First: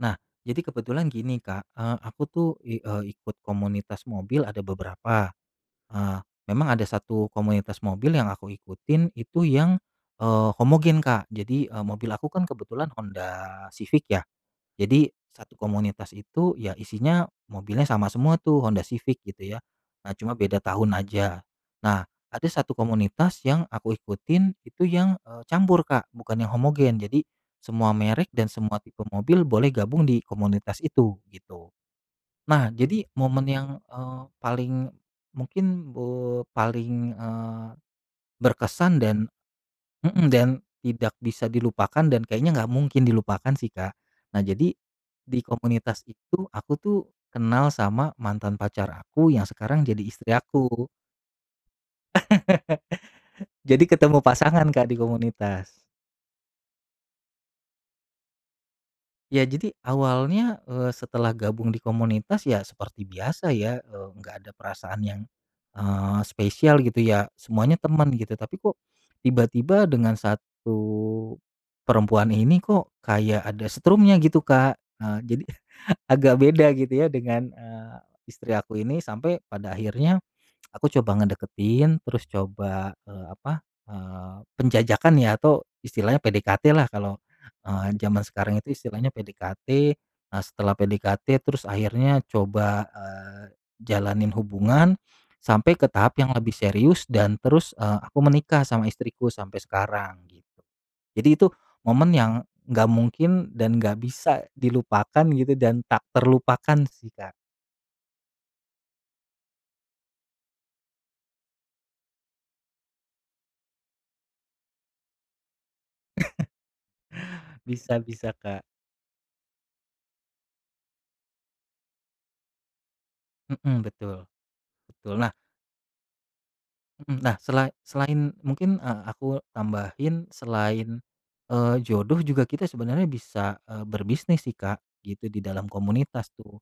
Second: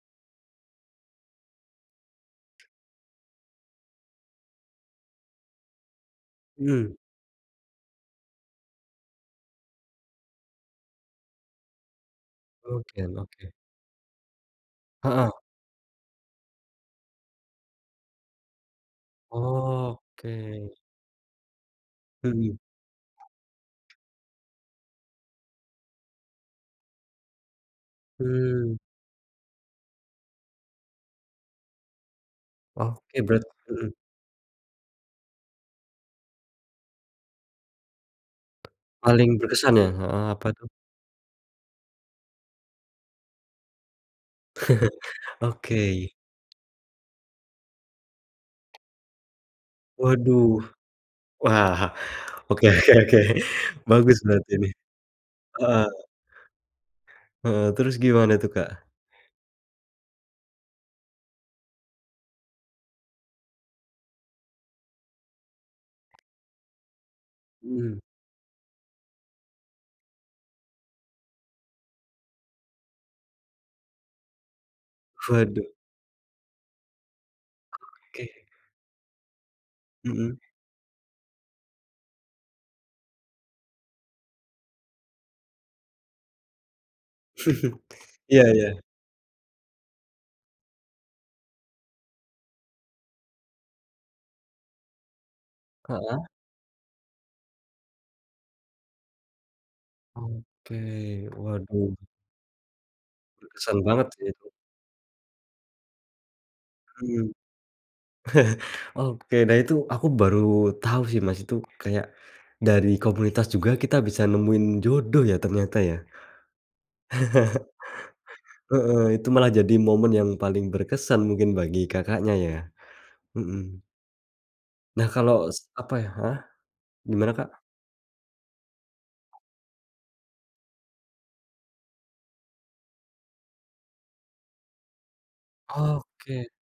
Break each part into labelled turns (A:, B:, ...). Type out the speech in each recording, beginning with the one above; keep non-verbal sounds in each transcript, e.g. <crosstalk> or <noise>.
A: Nah jadi kebetulan gini Kak, eee, aku tuh i eee, ikut komunitas mobil ada beberapa. Eee, memang ada
B: Mmm.
A: 1 komunitas mobil yang aku ikutin itu yang, eee, homogen Kak. Jadi, eee, mobil aku kan kebetulan
B: Oke
A: Honda
B: oke.
A: Civic ya. Jadi,
B: Heeh.
A: 1 komunitas itu ya isinya mobilnya sama semua tuh Honda Civic gitu ya. Nah,
B: Oke.
A: cuma beda tahun aja. Nah, ada
B: Mhm.
A: 1 komunitas yang aku ikutin itu yang, eee, campur Kak bukan yang homogen jadi semua merek dan
B: Mmm.
A: semua tipe mobil boleh gabung di komunitas itu gitu. Nah, jadi
B: Oke, berart
A: momen yang,
B: mhm.
A: eee, paling, mungkin, eee, paling, eee, berkesan dan
B: Paling berkesan ya, heeh,
A: mhm,
B: apa
A: dan
B: tuh?
A: tidak bisa dilupakan dan kayaknya nggak mungkin dilupakan sih Kak. Nah jadi,
B: <chuckles>
A: di komunitas
B: Oke.
A: itu aku tuh kenal sama mantan pacar aku yang sekarang jadi istri
B: Waduh,
A: aku.
B: wah, oke oke oke,
A: <laughs> Jadi
B: bagus
A: ketemu
B: berarti
A: pasangan
B: nih,
A: Kak di komunitas.
B: heeh. Heeh, terus gimana tuh Kak?
A: Ya jadi awalnya, eee, setelah gabung di komunitas ya seperti biasa ya, eee, nggak ada perasaan yang, eee, spesial gitu ya semuanya
B: Mmm.
A: teman gitu tapi kok, tiba-tiba dengan 1, perempuan ini kok kayak ada setrumnya gitu Kak, eee, jadi
B: Waduh.
A: agak beda gitu ya dengan, eee,
B: Oke.
A: istri aku ini sampai pada akhirnya,
B: Mhm.
A: aku coba ngedeketin terus coba, eee, apa, eee, penjajakan ya atau istilahnya PDKT lah kalau,
B: <chuckles>
A: eee, zaman
B: Iya
A: sekarang itu
B: iya.
A: istilahnya PDKT. Nah setelah PDKT terus akhirnya coba, eee, jalanin hubungan, sampai ke tahap
B: Heeh.
A: yang lebih serius dan terus, eee, aku menikah sama istriku sampai sekarang gitu.
B: Oke,
A: Jadi itu
B: waduh.
A: momen yang gak mungkin dan
B: Berkesan
A: gak
B: banget sih
A: bisa
B: itu.
A: dilupakan gitu dan tak terlupakan
B: Mhm,
A: sih Kak.
B: <chuckles> oke, nah itu aku baru tahu sih Mas itu kayak, dari komunitas juga kita bisa nemuin jodoh ya ternyata ya.
A: <chuckles>
B: <chuckles>
A: Bisa bisa Kak.
B: Heeh, itu malah jadi momen yang paling berkesan mungkin bagi Kakaknya ya, mhm.
A: Mhm, betul,
B: Nah,
A: betul, nah
B: kalo s apa ya heeh,
A: Mhm,
B: gimana
A: nah,
B: Kak?
A: sela selain mungkin, eee, aku tambahin selain, eee, jodoh juga kita sebenarnya bisa, eee, berbisnis sih Kak gitu di dalam komunitas
B: Oke.
A: tuh,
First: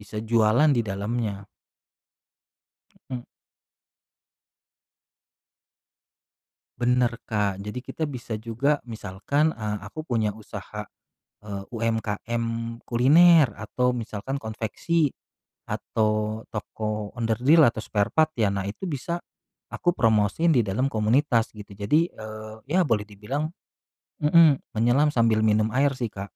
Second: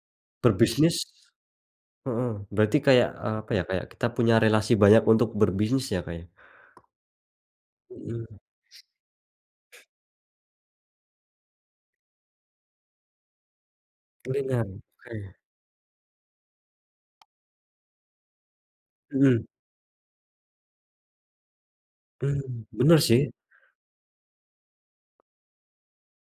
A: bisa jualan di
B: Berbisnis.
A: dalamnya.
B: Mhm, berarti kayak,
A: Mhm.
B: eee, apa ya, kayak kita punya relasi banyak untuk berbisnis ya, Kak, ya?
A: Bener, Kak, jadi kita
B: Mhm.
A: bisa juga misalkan, eee, aku punya usaha, eee, UMKM kuliner atau misalkan
B: Kuliner,
A: konveksi,
B: oke.
A: atau toko onderdil atau spare part ya nah itu bisa,
B: Mhm.
A: aku promosiin di dalam komunitas gitu. Jadi, eee,
B: Mmm,
A: ya
B: bener
A: boleh
B: sih.
A: dibilang mhm, menyelam sambil minum air sih Kak.